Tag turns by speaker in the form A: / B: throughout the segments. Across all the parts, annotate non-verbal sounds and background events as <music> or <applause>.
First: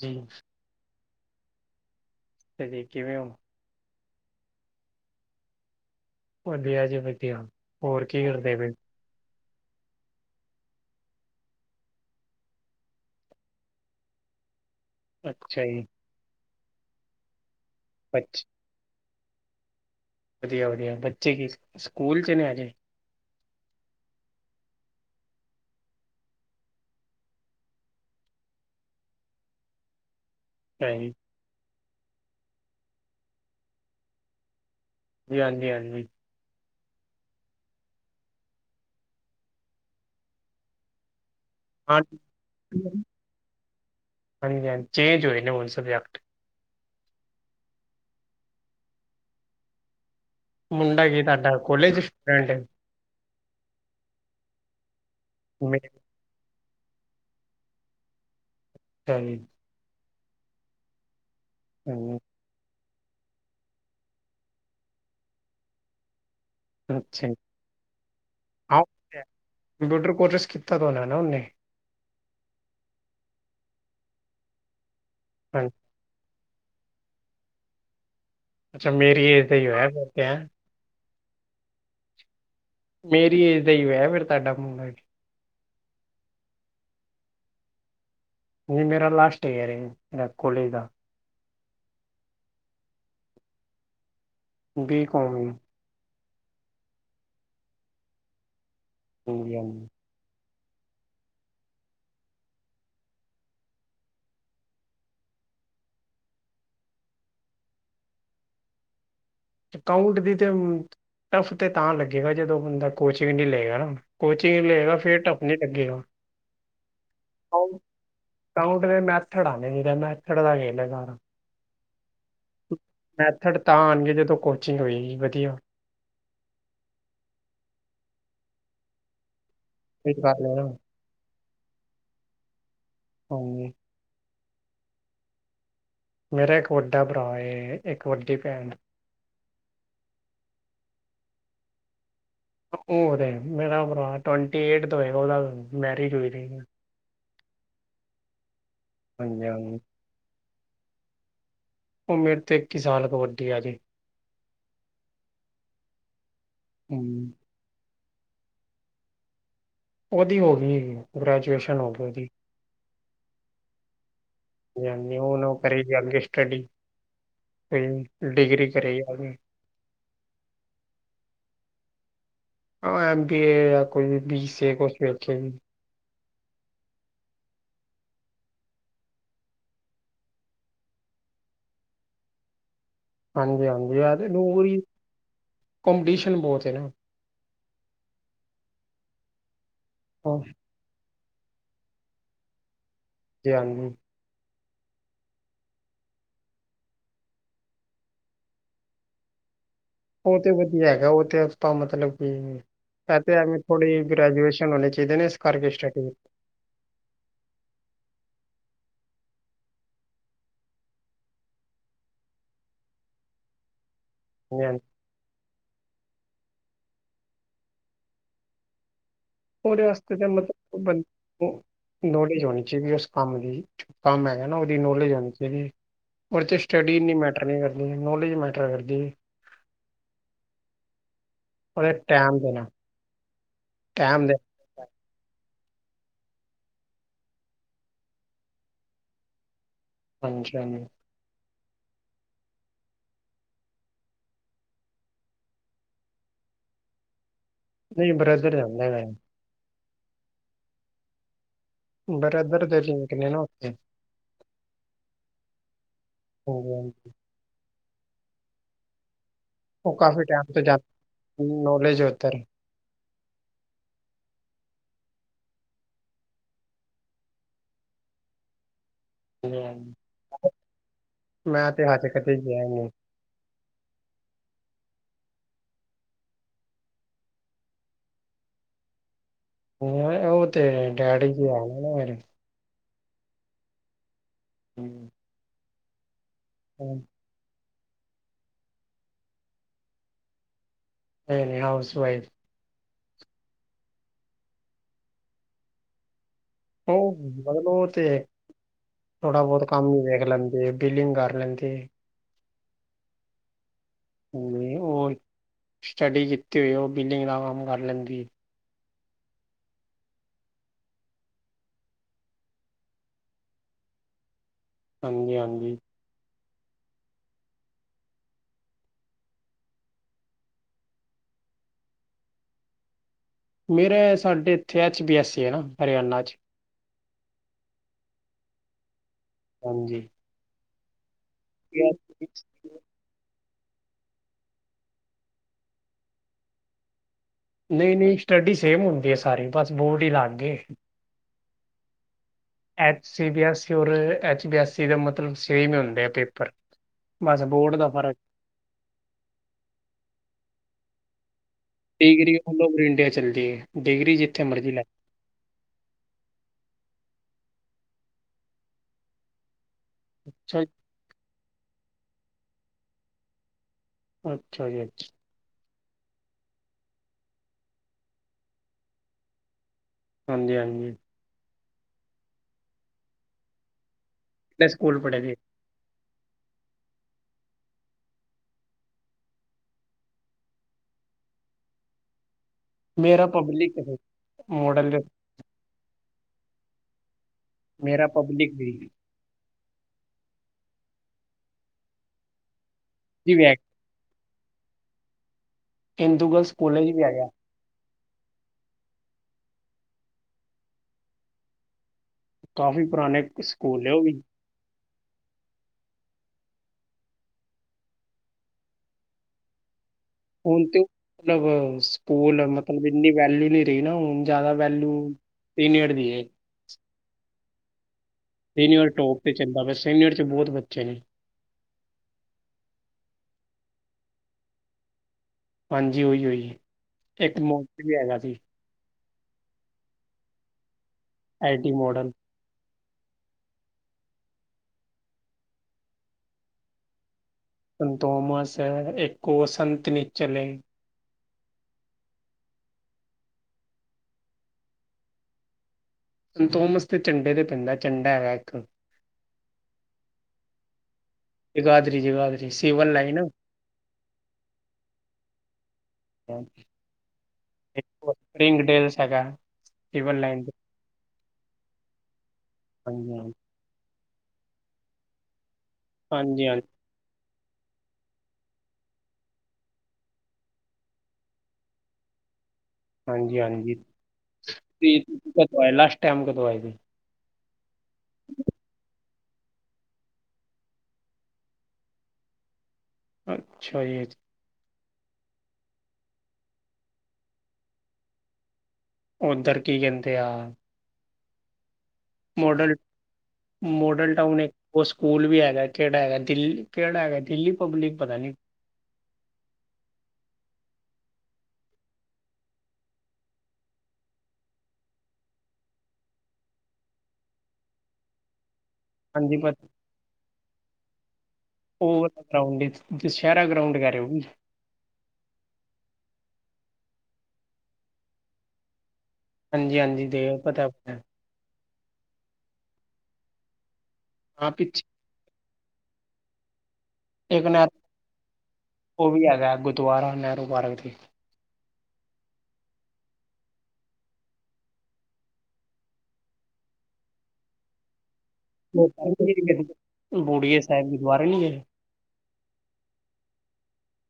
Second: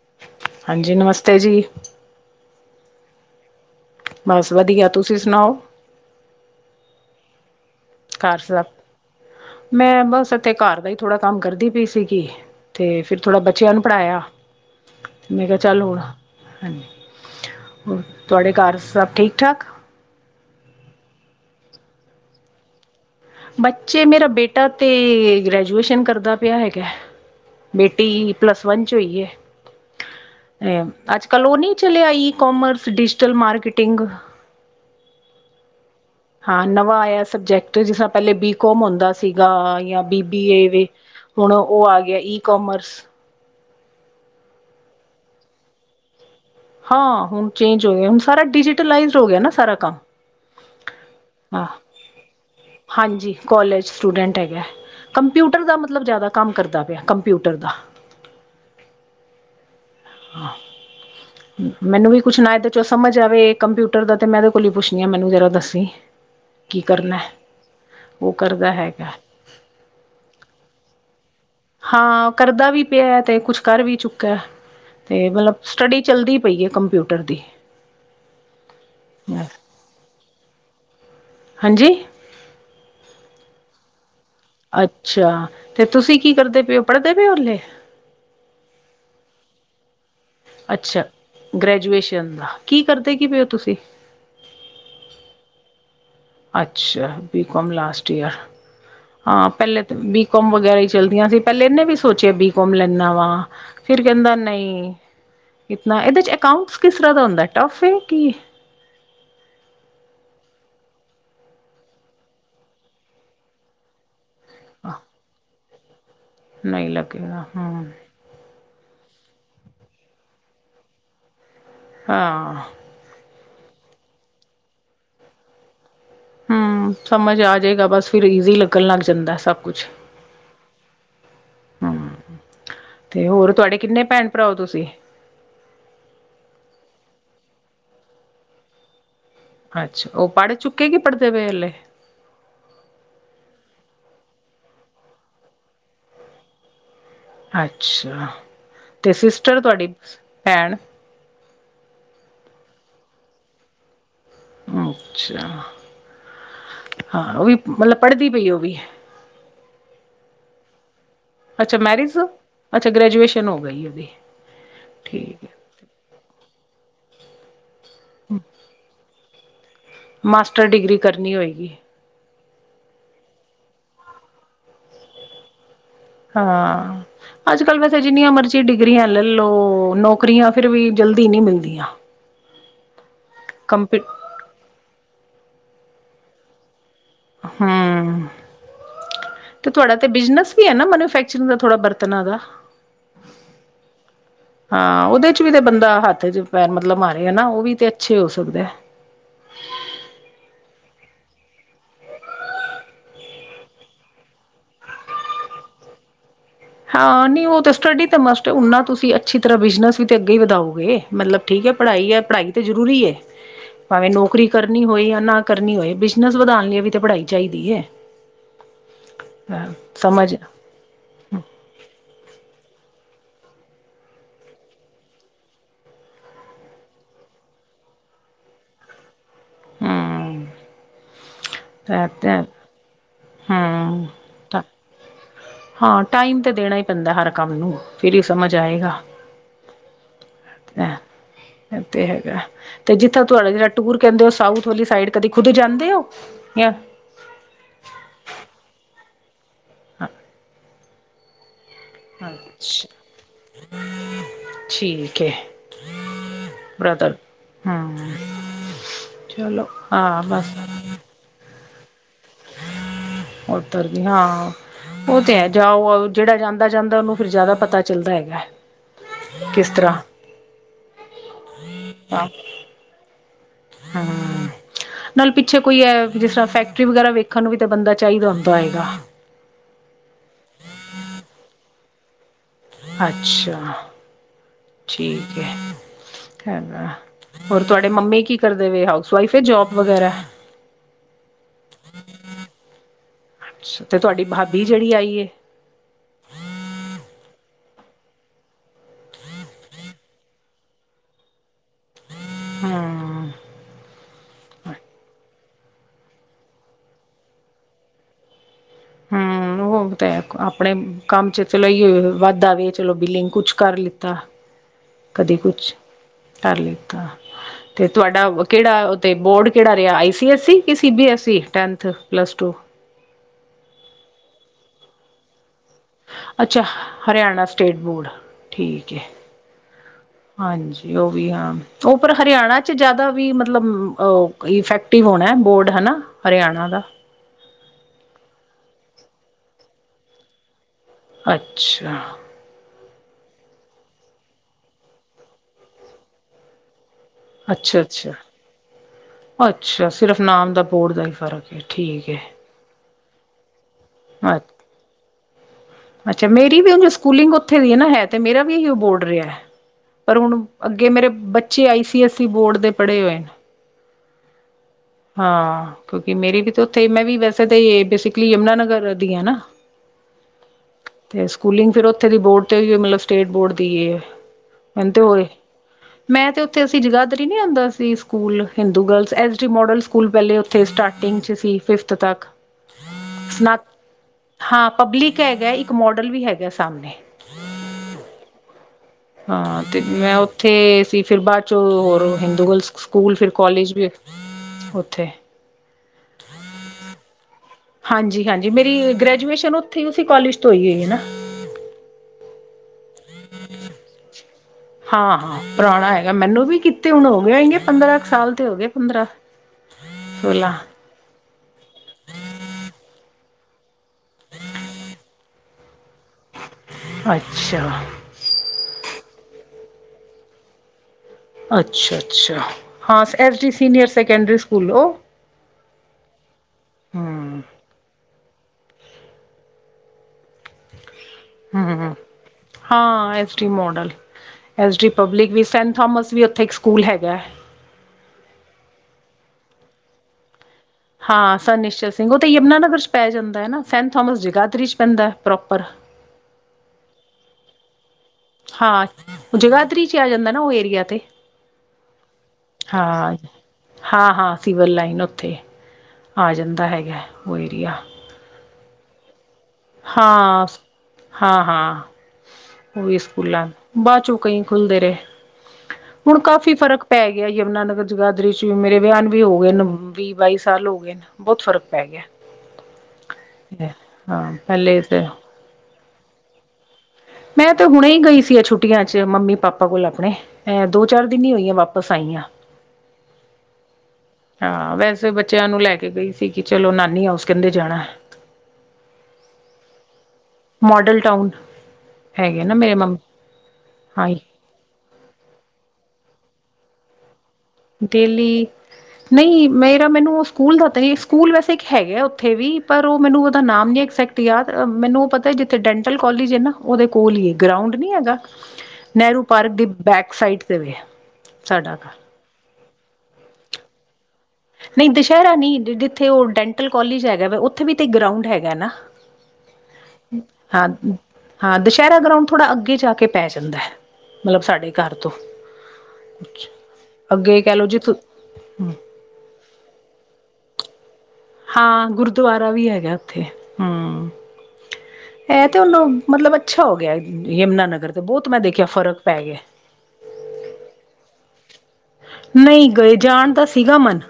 A: ਜੀ।
B: ਹਾਂਜੀ ਨਮਸਤੇ ਜੀ।
A: ਤੇ ਜੀ ਕਿਵੇਂ ਹੋ?
B: ਬਸ ਵਧੀਆ ਤੁਸੀਂ ਸੁਣਾਓ?
A: ਵਧੀਆ ਜੀ ਵਧੀਆ ਹੋਰ ਕੀ
B: ਘਰ
A: ਕਰਦੇ
B: ਸਬ,
A: ਪਏ?
B: ਮੈਂ ਬਸ ਇੱਥੇ ਘਰ ਦਾ ਹੀ ਥੋੜਾ ਕੰਮ ਕਰਦੀ ਪਈ ਸੀਗੀ। ਤੇ ਫਿਰ ਥੋੜ੍ਹਾ ਬੱਚਿਆਂ ਨੂੰ ਪੜ੍ਹਾਇਆ ਮੈਂ ਕਿਹਾ
A: ਅੱਛਾ
B: ਚੱਲ
A: ਜੀ
B: ਹੁਣ,
A: ਬੱਚ
B: ਤੁਹਾਡੇ ਘਰ ਸਭ ਠੀਕ ਠਾਕ?
A: ਵਧੀਆ-ਵਧੀਆ ਬੱਚੇ ਕੀ ਸਕੂਲ 'ਚ ਨੇ ਹਜੇ?
B: ਬੱਚੇ ਮੇਰਾ ਬੇਟਾ ਤੇ ਗ੍ਰੈਜੂਏਸ਼ਨ ਕਰਦਾ ਪਿਆ ਹੈਗਾ। ਬੇਟੀ ਪਲੱਸ ਵਨ 'ਚ ਹੋਈ ਏ।
A: ਹਾਂਜੀ
B: ਅੱਜ ਕੱਲ੍ਹ ਉਹ ਨਹੀਂ ਚਲਿਆ ਈ ਕਾਮਰਸ ਡਿਜੀਟਲ ਮਾਰਕੀਟਿੰਗ
A: ਜੀ ਹਾਂਜੀ ਹਾਂਜੀ।
B: ਹਾਂ ਨਵਾਂ ਆਇਆ ਸਬਜੈਕਟ ਜਿਸ ਤਰ ਪਹਿਲੇ ਬੀਕਮ ਹੁੰਦਾ ਸੀਗਾ ਜਾਂ ਬੀਬੀ ਏ ਵ ਹੁਣ ਉਹ
A: ਹਾਂ
B: ਆ ਗਿਆ ਈ ਕੋਮਰਸ।
A: <inaudible> ਚੇਂਜ ਹੋਏ ਨੇ ਹੂੰ ਹੁਣ ਸਬਜੈਕਟ
B: ਹਾਂ ਹੁਣ ਚੇਂਜ ਹੋ ਗਿਆ ਹੁਣ ਸਾਰਾ ਡਿਜੀਟਈਜ਼ ਹੋ ਗਿਆ ਨਾ ਸਾਰਾ ਕੰਮ
A: ਮੁੰਡਗ ਦਾ <inaudible>
B: ਹਾਂ ਹਾਂਜੀ ਕੋਲੇਜ ਸਟੂਡੈਂਟ ਹੈਗਾ ਕੰਪਿਊਟਰ ਦਾ
A: ਮੈਂ-
B: ਮਤਲਬ ਜ਼ਿਆਦਾ ਕੰਮ ਕਰਦਾ ਪਿਆ ਕੰਪਿਊਟਰ ਦਾ।
A: ਅਛਾ ਜੀ।
B: ਮੈਨੂੰ
A: ਹੂੰ
B: ਵੀ ਕੁੱਛ ਨਾ ਤੇ ਜੋ ਸਮਝ ਆਵੇ ਕੰਪਿਊਟਰ ਦਾ ਤੇ ਮੈਂ ਉਹਦੇ ਕੋਲ ਹੀ ਪੁੱਛਣੀ ਹਾਂ ਮੈਨੂੰ ਜਰਾ ਦੱਸੀ। ਕੀ ਕਰਨਾ
A: ਅੱਛਾ ਜੀ।
B: ਉਹ ਕਰਦਾ
A: ਹਾਂ
B: ਹੈਗਾ।
A: ਕੰਪਿਊਟਰ ਕੋਰਸਿਸ ਕੀਤਾ ਤਾਂ ਉਹਨਾਂ ਨਾ ਉਹਨੇ
B: ਹਾਂ ਕਰਦਾ ਵੀ ਪਿਆ ਤੇ ਕੁਛ ਕਰ ਵੀ ਚੁੱਕਾ ਤੇ ਮਤਲਬ
A: ਹਾਂਜੀ
B: ਸਟੱਡੀ ਚੱਲਦੀ ਪਈ ਹੈ ਕੰਪਿਊਟਰ ਦੀ।
A: ਅੱਛਾ ਮੇਰੀ ਏਜ ਦੇ ਹੀ ਹੋਏ ਬੱਚੇ ਐ।
B: ਹਾਂਜੀ।
A: ਮੇਰੀ ਏਜ ਦੇ ਹੀ ਹੈ ਫੇਰ।
B: ਅੱਛਾ ਤੇ ਤੁਸੀਂ ਕੀ ਕਰਦੇ ਪਏ ਹੋ ਪੜ੍ਹਦੇ ਪਏ ਹੇ ਹਲੇ।
A: ਜੀ ਮੇਰਾ ਲਾਸਟ ਯੀਅਰ ਹੈ। ਏ ਕੋਲਜ।
B: ਅੱਛਾ ਗ੍ਰੈਜੂਏਸ਼ਨ ਕੀ ਕਰਦੇ ਕੀ ਪਏ ਓ ਤੁਸੀਂ।
A: ਬੀਕੋਮ।
B: ਅੱਛਾ ਬੀਕੋਮ ਲਾਸਟ ਯੀਅਰ ਹਾਂ
A: ਹਾਂਜੀ।
B: ਪਹਿਲੇ ਤੇ ਬੀਕੋਮ ਵਗੈਰਾ ਹੀ ਚਲਦੀਆਂ ਸੀ ਪਹਿਲੇ ਇਹਨੇ ਵੀ ਸੋਚਿਆ ਬੀ ਕੌਮ ਲੈਨਾ ਵਾ ਫਿਰ ਕਹਿੰਦਾ ਨਹੀਂ। ਕਿਤਨਾ ਇਹਦੇ ਚ ਅਕਾਊਟਸ ਕਿਸ ਤਰ੍ਹਾਂ ਦਾ ਹੁੰਦਾ ਟਫ ਏ ਕਿ ਐ।
A: ਅਕਾਊਂਟ ਦੀ ਤਾਂ ਟਫ ਤੇ ਤਾਂ ਲੱਗੇਗਾ ਜਦੋਂ ਬੰਦਾ ਕੋਚਿੰਗ ਨਹੀਂ ਲਏਗਾ ਨਾ। ਕੋਚਿੰਗ ਲਏਗਾ ਫੇਰ ਟੱਫ ਨਹੀਂ ਲੱਗੇਗਾ।
B: ਨਹੀਂ ਲੱਗੇਗਾ ਹਾ।
A: ਕਾਊਂਟ ਦੇ ਮੈਥਡ ਆਂਦੇ ਮੈਥਡ ਦਾ ਖੇਲ ਏ ਸਾਰਾ।
B: ਹਾਂ।
A: ਮੈਥਡ ਤਾਂ ਆਉਣਗੇ ਜਦੋਂ ਕੋਚਿੰਗ ਹੋਏਗੀ ਵਧੀਆ।
B: ਹੂੰ ਸਮਝ ਆ ਜਾਏਗਾ ਬਸ ਫਿਰ ਈਜ਼ੀ ਲੱਗਣ ਲੱਗ ਜਾਂਦਾ ਸਭ ਕੁੱਛ
A: ਸਹੀ ਗੱਲ ਹੈ ਨਾ
B: ਹੂੰ ਤੇ ਹੋਰ
A: ਹਾਂਜੀ
B: ਤੁਹਾਡੇ ਕਿੰਨੇ ਭੈਣ ਭਰਾ ਓ ਤੁਸੀਂ।
A: ਮੇਰਾ ਇੱਕ ਵੱਡਾ ਭਰਾ ਇੱਕ ਵੱਡੀ ਭੈਣ।
B: ਅੱਛਾ ਉਹ ਪੜ ਚੁੱਕੇ ਕੀ ਪੜ੍ਹਦੇ ਪਏ ਅਲੇ।
A: ਉਹ ਤੇ ਮੇਰਾ ਭਰਾ ਟਵੰਟੀ ਏਟ ਹੋਏਗਾ ਉਹਦਾ ਮੈਰਿਜ ਹੋਈ ਪਈ ਦੀ ਏ।
B: ਅੱਛਾ ਤੇ
A: ਹਾਂਜੀ
B: ਸਿਸਟਰ
A: ਹਾਂਜੀ
B: ਤੁਹਾਡੀ ਭੈਣ।
A: ਉਹ ਮੇਰੇ ਤੋਂ ਇੱਕ ਕੁ ਸਾਲ ਵੱਡੀ ਹੈ ਜੀ।
B: ਅੱਛਾ
A: ਹੂੰ
B: ਹਾਂ ਉਹ ਵੀ ਮਤਲਬ ਪੜ੍ਹਦੀ ਪਈ ਉਹ ਵੀ।
A: ਉਹਦੀ ਹੋ ਗਈ ਹੈ। ਗ੍ਰੈਜੂਏਸ਼ਨ
B: ਅੱਛਾ
A: ਹੋ ਗਈ
B: ਮੈਰਿਜ
A: ਉਹਦੀ
B: ਅੱਛਾ ਗ੍ਰੈਜੂਏਸ਼ਨ ਹੋ ਗਈ ਉਹਦੀ
A: ਯਾ
B: ਠੀਕ ਹੈ
A: ਨਿਊ ਕਰੀ ਜਾਗੇ ਸਟੱਡੀ ਤੇ ਡਿਗਰੀ ਕਰੇਗੀ ਅਗੇ।
B: ਮਾਸਟਰ ਡਿਗਰੀ ਕਰਨੀ ਹੋਏਗੀ।
A: ਹਾ ਐਮ ਬੀਏ ਯਾ ਕੋਈ ਵੀ ਬੀਸੀਏ ਕੁਝ ਵੀ ਰੱਖੇਗੀ।
B: ਹਾਂ। ਅੱਜ ਕੱਲ ਵੈਸੇ ਜਿੰਨੀਆਂ ਮਰਜ਼ੀ ਡਿਗਰੀਆਂ ਲੈ ਲਓ ਨੌਕਰੀਆਂ ਫਿਰ ਵੀ ਜਲਦੀ ਨਹੀਂ ਮਿਲਦੀਆਂ।
A: ਹਾਂਜੀ-ਹਾਂਜੀ
B: ਕੰਪੀ
A: ਆ ਤੇ ਓਹੀ ਕੰਪਟੀਸ਼ਨ ਬਹੁਤ ਹੈ ਨਾ।
B: ਹੂੰ ਤੇ ਤੁਹਾਡਾ ਤੇ ਬਿਜਨਸ
A: ਹਾਂਜੀ
B: ਵੀ ਹੈ ਨਾ ਮਨੁਫ਼ੈਕਚਰਿੰਗ ਦਾ ਥੋੜਾ ਬਰਤਨਾ ਦਾ।
A: ਜੀ ਹਾਂ ਜੀ।
B: ਹਾਂ ਉਹਦੇ ਚ ਵੀ ਤੇ ਬੰਦਾ ਹੱਥ ਚ ਪੈਰ ਮਤਲਬ ਮਾਰੇ ਆ ਨਾ ਉਹ ਵੀ ਤੇ ਅੱਛੇ ਹੋ ਸਕਦੇ ਨੇ।
A: ਉਹ ਤੇ ਵਧੀਆ ਹੈਗਾ ਉਹ ਤੇ ਤਾਂ ਮਤਲਬ ਕਿ ਐ ਤੇ ਐਵੇ ਥੋੜੀ ਗ੍ਰੈਜੂਏਟ ਹੋਣੀ ਚਾਹੀਦੀ ਆ ਇਸ ਕਰਕੇ <unintelligible>
B: ਹਾਂ ਨਹੀਂ ਉਹ ਤੇ ਸਟੱਡੀ ਤੇ ਮਸਟ ਐ, ਉਨਾ ਤੁਸੀਂ ਅੱਛੀ ਤਰ੍ਹਾਂ ਬਿਜਨਸ ਵੀ ਤੇ ਅੱਗੇ ਵਧਾਓਗੇ। ਮਤਲਬ ਠੀਕ ਹੈ ਪੜ੍ਹਾਈ ਹੈ ਪੜ੍ਹਾਈ ਤੇ ਜ਼ਰੂਰੀ ਹੈ, ਭਾਵੇਂ ਨੌਕਰੀ ਕਰਨੀ ਹੋਈ ਯਾ ਨਾ। ਕਰਨੀ ਹੋਏ, ਬਿਜਨਸ ਵਧਾਉਣ ਲਈ ਵੀ ਤੇ ਪੜ੍ਹਾਈ ਚਾਹੀਦੀ ਹੈ। ਹਾਂ
A: ਉਹਦੇ ਵਾਸਤੇ ਤਾਂ
B: ਸਮਝ
A: ਮਤਲਬ, ਬ ਨੌਲੇਜ ਹੋਣੀ। ਜਿਵੇਂ ਉਸ ਕੰਮ ਦੀ, ਕੰਮ ਹੈਗਾ ਨਾ ਉਹਦੀ ਨੋਲੇਜ ਹੋਣੀ ਚਾਹੀਦੀ। ਉਹਦੇ ਚ ਸਟੱਡੀ ਇੰਨੀ ਮੈਟਰ ਨਹੀਂ ਕਰਦੀ ਨੌਲੇਜ ਮੈਟਰ ਕਰਦੀ।
B: ਹੂੰ।
A: ਉਹ ਦੇ ਟਾਈਮ ਦੇਣਾ,
B: ਹਮ
A: ਟਾਈਮ ਦੇ।
B: ਤਾਂ ਹਾਂ ਟਾਈਮ ਤੇ ਦੇਣਾ ਹੀ ਪੈਂਦਾ ਹਰ ਕੰਮ ਨੂੰ, ਫਿਰ ਹੀ ਸਮਝ ਆਏਗਾ।
A: ਹਾਂਜੀ- ਹਾਂਜੀ।
B: ਐ ਤੇ ਹੈਗਾ। ਤੇ ਜਿੱਥਾਂ ਤੁਹਾਡਾ ਜਿਹੜਾ ਟੂਰ ਕਹਿੰਦੇ ਸਾਊਥ ਵਾਲੀ ਸਾਈਡ, ਕਦੀ ਖੁਦ ਜਾਂਦੇ ਹੋ, ਯਾ
A: ਨਹੀਂ ਬ੍ਰਦਰਰ ਹੈ, ਲੈ
B: ਹਾਂ। ਅੱਛਾ,
A: ਉੱਥੇ
B: ਠੀਕ ਹੈ।
A: ਹਾਂਜੀ ਹਾਂਜੀ
B: ਬ੍ਰਦਰ ਹਾਂ ਚਲੋ ਹਾਂ, ਬਸ।
A: <inaudible> ਹ ਨੋਲੇਜ ਹੋਥਾਰ
B: ਔ ਤਰ ਦਿਆਂ ਹਾਂ। ਉਹ ਤੇ ਹੈ ਜਾਓ ਆਉ, ਜਿਹੜਾ ਜਾਂਦਾ- ਜਾਂਦਾ ਉਹਨੂੰ ਫਿਰ ਜ਼ਿਆਦਾ ਪਤਾ ਚੱਲਦਾ ਹੈਗਾ। ਕਿਸ
A: ਗਯਾ
B: ਤਰ੍ਹਾਂ
A: ਹੈ, ਮੈਂ ਤੇ ਆਜ ਤਕ ਗਿਆ ਨਹੀ।
B: ਹੂ ਨਾਲ ਪਿੱਛੇ ਕੋਈ ਹੈ, ਜਿਸ ਤਰ੍ਹਾਂ ਫੈਕਟਰੀ ਵਗੈਰਾ ਵੇਖਣ ਨੂੰ ਵੀ ਤਾਂ ਬੰਦਾ ਚਾਹੀਦਾ ਹੁੰਦਾ ਹੈਗਾ।
A: ਹੈ, ਔ ਤੇ ਹੈ, ਡੈਡੀ ਜੀ ਆਣਗੇ ਨਾ ਮੇਰੇ।
B: ਅੱਛਾ,
A: ਹਮ।
B: ਠੀਕ ਹੈ, ਹੈਗਾ। ਹੋਰ ਤੁਹਾਡੇ ਮੰਮੀ ਕੀ ਕਰਦੇ ਵ, ਹਾਊਸ ਵਾਇਫ ਹੈ ਜੋਬ ਵਗੈਰਾ।
A: ਨਹੀਂ -ਨਹੀਂ ਹਾਊਸ ਵਾਈਫ।
B: ਅੱਛਾ। ਤੇ ਤੁਹਾਡੀ ਭਾਬੀ ਜਿਹੜੀ ਆਈ ਏ।
A: ਔ, ਮਤਲਬ ਔ ਤੇ ਹੈ ਥੋੜਾ ਬਹੁਤ ਕੰਮ ਹੀ ਵੇਖ ਲੈਂਦੀ ਏ, ਬਿੱਲਿੰਗ ਕਰ ਲੈਂਦੀ ਏ।
B: ਹਾਂ
A: ਨਹੀ, ਔ ਸਟੱਡੀ ਕੀਤੀ ਹੋਈ ਐ, ਔ ਬਿਲਿੰਗ ਦਾ ਕੰਮ ਕਰ ਲੈਂਦੀ ਹੈ।
B: ਹਮ ਉਹ ਤੇ ਹੈ, ਆਪਣੇ ਕੰਮ ਚ' ਚਲੋ ਵਾਧਾ ਵੀ ਹੈ, ਚਲੋ ਬਿੱਲਿੰਗ ਕੁਛ ਕਰ ਲਿੱਤਾ। ਕਦੀ
A: ਹਾਂਜੀ
B: ਕੁਛ,
A: ਹਾਂਜੀ
B: ਕਰ ਲਿੱਤਾ। ਤੇ ਤੁਹਾਡਾ ਕਿਹੜਾ ਉਤੇ ਬੋਰਡ ਕਿਹੜਾ ਰਿਹਾ ਆਈ ਸੀ ਐੱਸ ਸੀ, ਕਿ C B S E tenth, plus two.
A: ਮੇਰੇ ਸਾਡੇ ਇੱਥੇ ਏਚ, ਬੀ, ਐੱਸ, ਸੀ, ਐ ਨਾ ਹਰਿਆਣਾ 'ਚ।
B: ਅੱਛਾ। ਹਰਿਆਣਾ ਸਟੇਟ ਬੋਰਡ, ਠੀਕ ਹੈ।
A: ਹਾਂਜੀ।
B: ਹਾਂਜੀ। ਉਹ ਵੀ ਹਾਂ। ਉਹ ਪਰ ਹਰਿਆਣਾ ਜਿਆਦਾ ਵੀ ਮਤਲਬ, ਇਫੈਕਟਿਵ ਹੋਣਾ ਬੋਰਡ ਹੈਨਾ। ਹਰਿਆਣਾ ਦਾ।
A: ਨਹੀਂ- ਨਹੀਂ ਸਟੱਡੀ ਸੇਮ ਹੁੰਦੀ ਹੈ ਸਾਰੀ, ਬਸ ਬੋਰਡ ਹੀ ਅਲੱਗ ਏ।
B: ਅੱਛਾ!
A: ਐ ਸੀ ਬੀ, ਐੱਸ ਈ ਔਰ, ਐੱਚ ਬੀ ਐੱਸ ਈ, ਦੇ ਮਤਲਬ ਸੇਮ ਹੁੰਦੇ ਆ ਪੇਪਰ। ਬਸ ਬੋਰਡ
B: ਅੱਛਾ-
A: ਦਾ
B: ਅੱਛਾ
A: ਫਰਕ
B: -ਅੱਛਾ ਸਿਰਫ ਨਾਮ ਦਾ, ਬੋਰਡ ਦਾ ਹੀ ਫ਼ਰਕ ਹੈ, ਠੀਕ ਹੈ।
A: ਡਿਗਰੀ ਆਲ ਔਵਰ ਇੰਡੀਆ ਚੱਲਦੀ ਏ, ਡਿਗਰੀ
B: ਅੱ
A: ਜਿੱਥੇ ਮਰਜ਼ੀ ਲੈ।
B: ਅੱਛਾ। ਮੇਰੀ ਵੀ ਉਹ ਸਕੂਲਿੰਗ ਉੱਥੇ ਹੋਈ ਹੈ ਨਾ, ਹੈ ਤੇ, ਮੇਰਾ ਵੀ ਅਹਿਯੋ ਬੋਡ ਰਿਹਾ ਹੈ। ਪਰ ਹੁਣ
A: ਅੱਛਾ ਜੀ,
B: ਅੱਗੇ ਮੇਰੇ ਬੱਚੇ ਆਈ ਸੀ ਐਸ ਸੀ, ਬੋਰਡ ਦੇ ਪੜ੍ਹੇ ਹੋਏ ਨੇ।
A: ਅੱਛਾ ਜੀ, ਅੱਛਾ।
B: ਹਾਂ। ਕਿਉਂਕਿ ਮੇਰੀ ਵੀ ਤਾਂ ਉੱਥੇ ਈ, ਮੈਂ ਵੀ ਵੈਸੇ ਤਾਂ ਬੇਸਿਕਲੀ ਯਮੁਨਾਾਨਗਰ ਦੀ ਹੈ ਨਾ। <inaudible>
A: ਹਾਂਜੀ- ਹਾਂਜੀ।
B: ਤੇ ਸਕੂਲਿੰਗ ਫਿਰ ਥੇ ਦੀ ਬੋਰਡ ਤੇ ਮ ਸਟੇਟ ਬੋਰਡ ਦੀ
A: ਕਿਹੜੇ ਸਕੂਲ
B: ਤੇ
A: ਪੜ੍ਹੇ
B: ਹੋਏ।
A: ਜੀ
B: ਮੈਂ ਤੇ ਉੱਥੇ ਅਸੀਂ ਜਗਾਦਾਰੀ ਹੀ ਨੀ ਆਉਂਦਾ ਸੀ school Hindu girls S D model. School ਪਹਿਲੇ ਉੱਥੇ ਸਟਾਰਟਿੰਗ ਚ ਸੀ ਫਿਫਥ ਤੱਕ।
A: ਮੇਰਾ
B: ਸਨਾ
A: ਪਬਲਿਕ ਹੈ
B: ਹਾਂ
A: ਮੋਡਲ।
B: ਪਬਲਿਕ ਹੈਗਾ। ਇੱਕ ਮੋਡਲ ਵੀ ਹੈਗਾ ਸਾਹਮਣੇ।
A: ਮੇਰਾ ਪਬਲਿਕ ਵੀ
B: ਹਾਂ। ਤੇ ਮੈਂ ਉੱਥੇ ਸੀ, ਫਿਰ ਬਾਅਦ ਚੋਂ' ਹੋਰ ਹਿੰਦੂਗਰਲ ਸਕੂਲ, ਫਿਰ
A: ਜੀ ਹੈ,
B: ਕੋਾਲਜ ਵੀ। ਉੱਥੇ।
A: ਇਦੂ ਗਰਲਸ ਕੋਲੇਜ ਵੀ ਆਇਆ।
B: ਹਾਂਜੀ ਹਾਂਜੀ ਮੇਰੀ ਗ੍ਰੈਜੂਏਸ਼ਨ ਉੱਥੇ ਕੋਾਲਜ ਤੋਂ ਹੋਈ ਹੋਈ ਹੈ ਨਾ।
A: ਕਾਫੀ ਪੁਰਾਣੇ ਸਕੂਲ ਨੇ ਉਹ ਵੀ।
B: ਹਾਂ ਹਾਂ ਪੁਰਾਣਾ ਹੈਗਾ ਮੈਨੂੰ ਵੀ ਕੀਤੇ ਹੁਣ ਹੋ ਗਏ ਪੰਦਰਾਂ ਕੁ ਸਾਲ ਤੇ ਹੋ ਗਏ ਪੰਦਰਾਂ। ਸੋਲਾਂ
A: ਹੁਣ ਤੇ ਮਤਲਬ ਸਕੂਲ ਮਤਲਬ ਇੰਨੀ ਵੈਲਿਊ ਨੀ ਰਹੀ ਨਾ ਹੁਣ ਜ਼ਿਆਦਾ ਵੈਲਊ ਸੀਨੀਅਰ ਦੀ ਹੈ।
B: ਅੱਛਾ।
A: ਸੀਨੀਅਰ ਟੋਪ ਤੇ ਚੱਲਦਾ ਪਿਆ ਸੀਨੀਅਰ ਚ ਬਹੁਤ ਬੱਚੇ ਨੇ।
B: ਅੱਛਾ ਅੱਛਾ ਹਾਂ S D senior secondary school ਹੋ।
A: ਹਾਂਜੀ ਉਹੀ ਹੋ ਇੱਕ
B: ਹਮ
A: ਮੋਤ ਵੀ ਹੈਗਾ ਸੀ। ਆਈਟੀ
B: ਹਮ।
A: ਮੋਡਲ
B: ਹਾਂ S D model S D public ਵੀ ਸੈਂਟ ਥੋਾਮਸ ਵੀ ਉੱਥੇ ਇੱਕ ਸਕੂਲ ਹੈਗਾ ਹੈ।
A: ਸੰ ਥੋਮਸ ਹੈ ਇੱਕੋ ਸੰਤ ਨੀ ਚਲੇ।
B: ਹਾਂ ਸੰ ਨਿਸ਼ਲ ਸਿੰਘ ਉਹ ਤਾਂ ਯਮੁਨਾਾਨਗਰ ਚ ਪੈ ਜਾਂਦਾ ਹੈ ਨਾ ਸੈਂਟ ਥੋਮਸ ਜਗਾਾਧਰੀ ਚ ਪੈਂਦਾ ਹੈ ਪ੍ਰੋਪਰ।
A: ਸੰਤੋਮਸ ਤੇ ਡੰਡੇ ਤੇ ਪੈਂਦਾ ਝੰਡਾ ਹੈਗਾ ਇੱਕ।
B: ਹਾਂ ਜਗਾਦਰੀ ਚ ਆ ਜਾਂਦਾ ਨਾ ਉਹ ਏਰੀਆ ਤੇ।
A: ਜਗਾਧਰੀ ਜਗਾਧਰੀ
B: ਹਾਂ ਹਾਂ ਹਾਂ ਸਿਵਲ ਲਾਈਨ ਉੱਥੇ। ਆ ਜਾਂਦਾ ਹੈਗਾ ਉਹ ਏਰੀਆ।
A: ਪਿੰਗ ਡੇਲ ਸਗਾ।
B: ਹਾਂ ਹਾਂ ਹਾਂ ਉਹ ਵੀ
A: ਹਾਂਜੀ ਹਾਂਜੀ
B: ਸਕੂਲਾਂ ਬਾਅਦ ਚੋਂ ਕਈ ਖੁੱਲਦੇ ਰਹੇ ਹੁਣ ਕਾਫ਼ੀ
A: ਹਾਂਜੀ
B: ਫ਼ਰਕ ਪੈ ਗਿਆ ਯਮੁਨਾਨਕ ਜਗਾਦਰੀ ਚ ਵੀ ਮੇਰੇ ਵਿਆਨ ਵੀ ਹੋ ਗਏ ਨੇ ਵੀਹ ਬਾਈ ਸਾਲ ਹੋ ਗਏ ਨੇ। ਬਹੁਤ ਫ਼ਰਕ ਪੈ ਗਿਆ।
A: ਹਾਂਜੀ ਹਾਂਜੀ
B: ਹਾਂ ਪਹਿਲੇ
A: ਤੇ ਕੋਂ ਆਏ ਲਾਸਟ ਟਾਈਮ ਕਦੋਂ ਆਏ?
B: ਮੈਂ ਤੇ ਹੁਣੇ ਹੀ ਗਈ ਸੀ ਆ ਛੁੱਟੀਆਂ ਚ। ਤੇ ਮੰਮੀ ਪਾਪਾ ਕੋਲ ਆਪਣੇ ਦੋ ਚਾਰ ਦਿਨ ਹੀ ਹੋਈਆਂ ਵਾਪਸ ਆਈਆਂ।
A: ਅੱਛਾ ਯਥ।
B: ਹਾਂ ਵੈਸੇ ਬੱਚਿਆਂ ਨੂੰ ਲੈ ਕੇ ਗਈ ਸੀ ਕਿ ਚਲੋ ਨਾਨੀ ਹਾਊਸ ਕਹਿੰਦੇ ਜਾਣਾ।
A: ਉੱਧਰ ਕੀ ਕਹਿੰਦੇ ਆ।
B: Model town. ਹੈਗੇ ਨਾ
A: ਮੋਡਲ
B: ਮੇਰੇ ਮੰਮੀ
A: ਮੋਡਲ
B: ਹਾਂਜੀ
A: ਟਾਊਨ ਇੱਕ ਉਹ ਸਕੂਲ ਵੀ ਹੈਗਾ ਕਿਹੜਾ ਹੈਗਾ ਦਿੱਲੀ ਕਿਹੜਾ ਹੈਗਾ ਦਿੱਲੀ। ਪਬਲਿਕ ਪਤਾ
B: ਦਿੱਲੀ।
A: ਨੀ
B: ਨਹੀਂ ਮੇਰਾ ਮੈਨੂੰ ਉਹ ਸਕੂਲ ਦਾ ਤਾਂ ਨਹੀਂ ਸਕੂਲ ਵੈਸੇ ਇੱਕ ਹੈਗੇ ਆ ਉੱਥੇ ਵੀ ਪਰ ਉਹ ਮੈਨੂੰ ਉਹਦਾ ਨਾਮ ਨਹੀਂ ਐਗਜੈਕਟ ਯਦ ਮੈਨੂੰ ਉਹ ਪਤਾ ਜਿੱਥੇ ਡੈਂਟਲ ਕਲਜ ਹੈ ਨਾ ਉਹਦੇ ਕੋਲ ਹੀਈ ਗਰਾਊਂਡ ਨਹੀਂ ਹੈਗਾ। ਨਹਿਰੂ
A: ਹਾਂਜੀ
B: ਪਾਰਕ ਦੀ
A: ਪਤਾ
B: ਬੈਕ ਸਾਈਡ ਤੇ ਵੇ। ਸਾਡਾ ਘਰ
A: ਉਹ ਗ ਦਸਹਿਰਾ ਗਰਾਡੈ ਉਹ ਵੀ
B: ਨਹੀਂ ਦੁਸਹਿਰਾ ਨ ਜਿੱਥੇ ਉਹ ਡੈਂਟਲ ਕੋਾਲਜ ਹੈਗਾ ਵ ਉੱਥੇ ਵੀ ਤੇ ਗਰਾਂਡ ਹੈਗਾ।
A: ਹਾਂਜੀ ਹਾਂਜੀ ਦੇ
B: ਹਾਂ
A: ਪਤਾ।
B: ਹਾਂ ਦੁਸਹਿਰਾ ਗਰਾਊਂਡ ਥੋੜ੍ਹਾ ਅੱਗੇ ਜਾ ਕੇ ਪੈ ਜਾਂਦਾ ਹੈ ਮਤਲਬ
A: ਹਾਂ
B: ਸਾਡੇ
A: ਪਿੱਛੇ
B: ਘਰ ਤੋਂ। ਅੱਗੇ
A: ਇੱਕ
B: ਕਹਿ ਲੋੋ
A: ਨਹਿਰ
B: ਜੀ।
A: ਉਹ ਵੀ ਹੈਗਾ ਗੁਰਦੁਆਰਾ ਨਹਿਰੂ ਪਾਰਕ ਦੀ।
B: ਹਾਂ ਗੁਰਦੁਆਰਾ ਵੀ ਹੈਗਾ ਉੱਥੇ ਹੂੰ, ਇਹ ਤੇ ਹੁਣ ਮਤਲਬ ਅੱਛਾ ਹੋ ਗਿਆਮ ਯਮੁਨਾਨਗਰ ਤੇ ਬਹੁਤ ਮੈਂ ਦੇਖਿਆ ਫ਼ਰਕ ਪੈ ਗਿਆ।
A: <unintelligible> ਸਾਹਿਬ ਦੀ ਦੁਆਰੇ ਈ ਨੀ।
B: ਨਹੀਂ ਗਏ ਜਾਣ ਦਾ ਸੀਗਾ ਮਨ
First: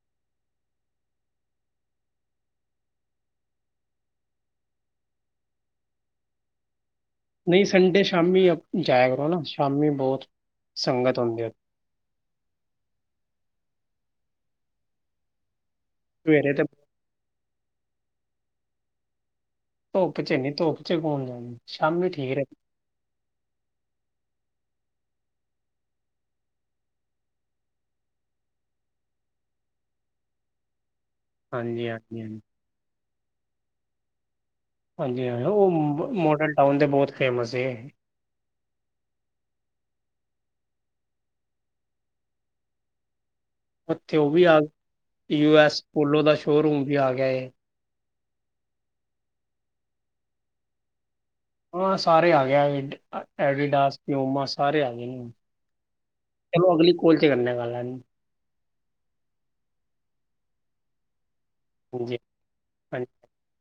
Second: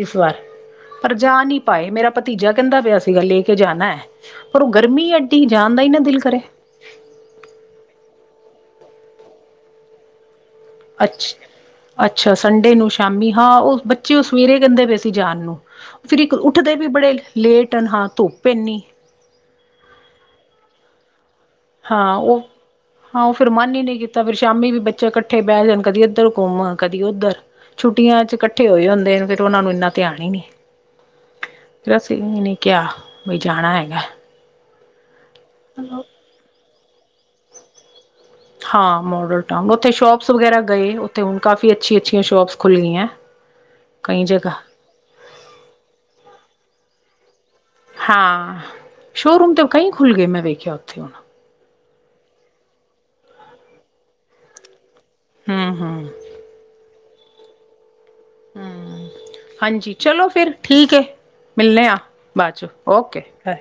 B: ਇਸ ਵਾਰ। ਪਰ ਜਾ ਨੀ ਪਾਏ ਮੇਰਾ ਭਤੀਜਾ ਕਹਿੰਦਾ ਪਿਆ ਸੀਗਾ ਲੈ ਕੇ ਜਾਣਾ। ਪਰ ਉਹ ਗਰਮੀ ਐਡੀ ਜਾਣ ਦਾ ਹੀ ਨਾ ਦਿਲ ਕਰੇ।
A: ਨਹੀਂ, ਸੰਡੇ ਸ਼ਾਮੀ ਜਾਏ ਕਰੋ ਨਾ ਸ਼ਾਮੀ ਬਹੁਤ ਸੰਗਤ
B: ਅੱਛ,
A: ਹੁੰਦੀ ਹੈ
B: ਅੱਛਾ, ਸੰਡੇ ਨੂੰ ਸ਼ਾਮੀ ਹਾਂ ਉਹ ਬੱਚੇ ਉਹ ਸਵੇਰੇ ਕਹਿੰਦੇ ਪਏ ਸੀ ਜਾਣ ਨੂੰ ਫਿਰ ਇੱਕ
A: ਸਵੇਰੇ ਤੇ
B: ਉਠਦੇ ਵੀ ਬੜੇ ਲੇਟ ਹਾਂ ਧੁੱਪ ਇਨੀ
A: ਧੁੱਪ ਚ ਨੀ ਧੁੱਪ ਚ ਕੌਣ ਜਾਣੀ
B: ਹਾਂ ਉਹ- ਹਾਂ, ਉਹ ਫਿਰ ਮਨ ਹੀ ਨਹੀਂ ਕੀਤਾ ਫਿਰ ਸ਼ਾਮੀ ਵੀ ਬੱਚੇ ਇਕਠੇ ਬਹਿ ਜਾਣ ਕਦੀ ਇਧਰ ਘੁੰਮ ਕਦੀ ਉਧਰ ਛੁੱਟੀਆਂ 'ਚ ਇਕੱਠੇ ਹੋਏ ਹੁੰਦੇ ਨੇ ਫਿਰ ਉਹਨਾ ਨੂੰ ਇਨਾ ਧਿਆਨ ਹੀ ਨਹੀ।
A: ਹਾਂਜੀ
B: ਫਿਰ ਅਸੀਂ
A: ਹਾਂਜੀ ਹਾਂਜੀ
B: ਨੀ ਕਿਹਾ ਬਈ ਜਾਣਾ ਹੈਗਾ।
A: ਹਾਂਜੀ ਹਾਂ, ਉਹ ਮੋਡਲ ਟਾਊਨ ਦੇ ਬਹੁਤ ਫੇਮਸ ਏ।
B: ਹਾਂ, ਮੋਡਲ ਟਾ ਉਥੇ ਸ਼ੋਪਸ ਵਗੈਰਾ ਗਏ ਉਥੇ ਹੁਣ ਕਾਫੀ ਅੱਛੀ ਅੱਛੀਆਂ ਸ਼ੋਪਸ ਖੁਲ ਗਈਆਂ।
A: ਉਥੇ
B: ਕਈ
A: ਓ ਵੀ
B: ਜਗ੍ਹਾ
A: ਆ ਯੂਐਸ ਪੋਲੋ ਦਾ ਸ਼ੋਅਰੂਮ ਵੀ ਆ ਗਿਆ ਏ।
B: ਹਾਂ, ਸ਼ੋਅਰੂਮ ਤੇ ਕਈ ਖੁਲ ਗਏ ਮੈ ਵੇਖਿਆ ਉਥੇ ਹੁਣ।
A: ਹਾਂ, ਸਾਰੇ ਆ ਗ ਐਡੀਡਾਸ, ਪਿਓਮਾ ਸਾਰੇ ਆ ਗਏ ਨੇ
B: ਹੂੰ ਹੂੰ,
A: ਚਲੋ ਅਗਲੀ ਕੋਲ ਚ ਕਰਨੇ ਗੱਲ
B: ਹਾਂ, ਹਾਂਜੀ ਚਲੋ ਫਿਰ ਠੀਕ ਐ ਮਿਲੇ ਆ
A: ਹਾਂਜੀ ਹਾਂਜੀ
B: ਬਾਅਦ 'ਚ ਓਕੇ। <inaudible>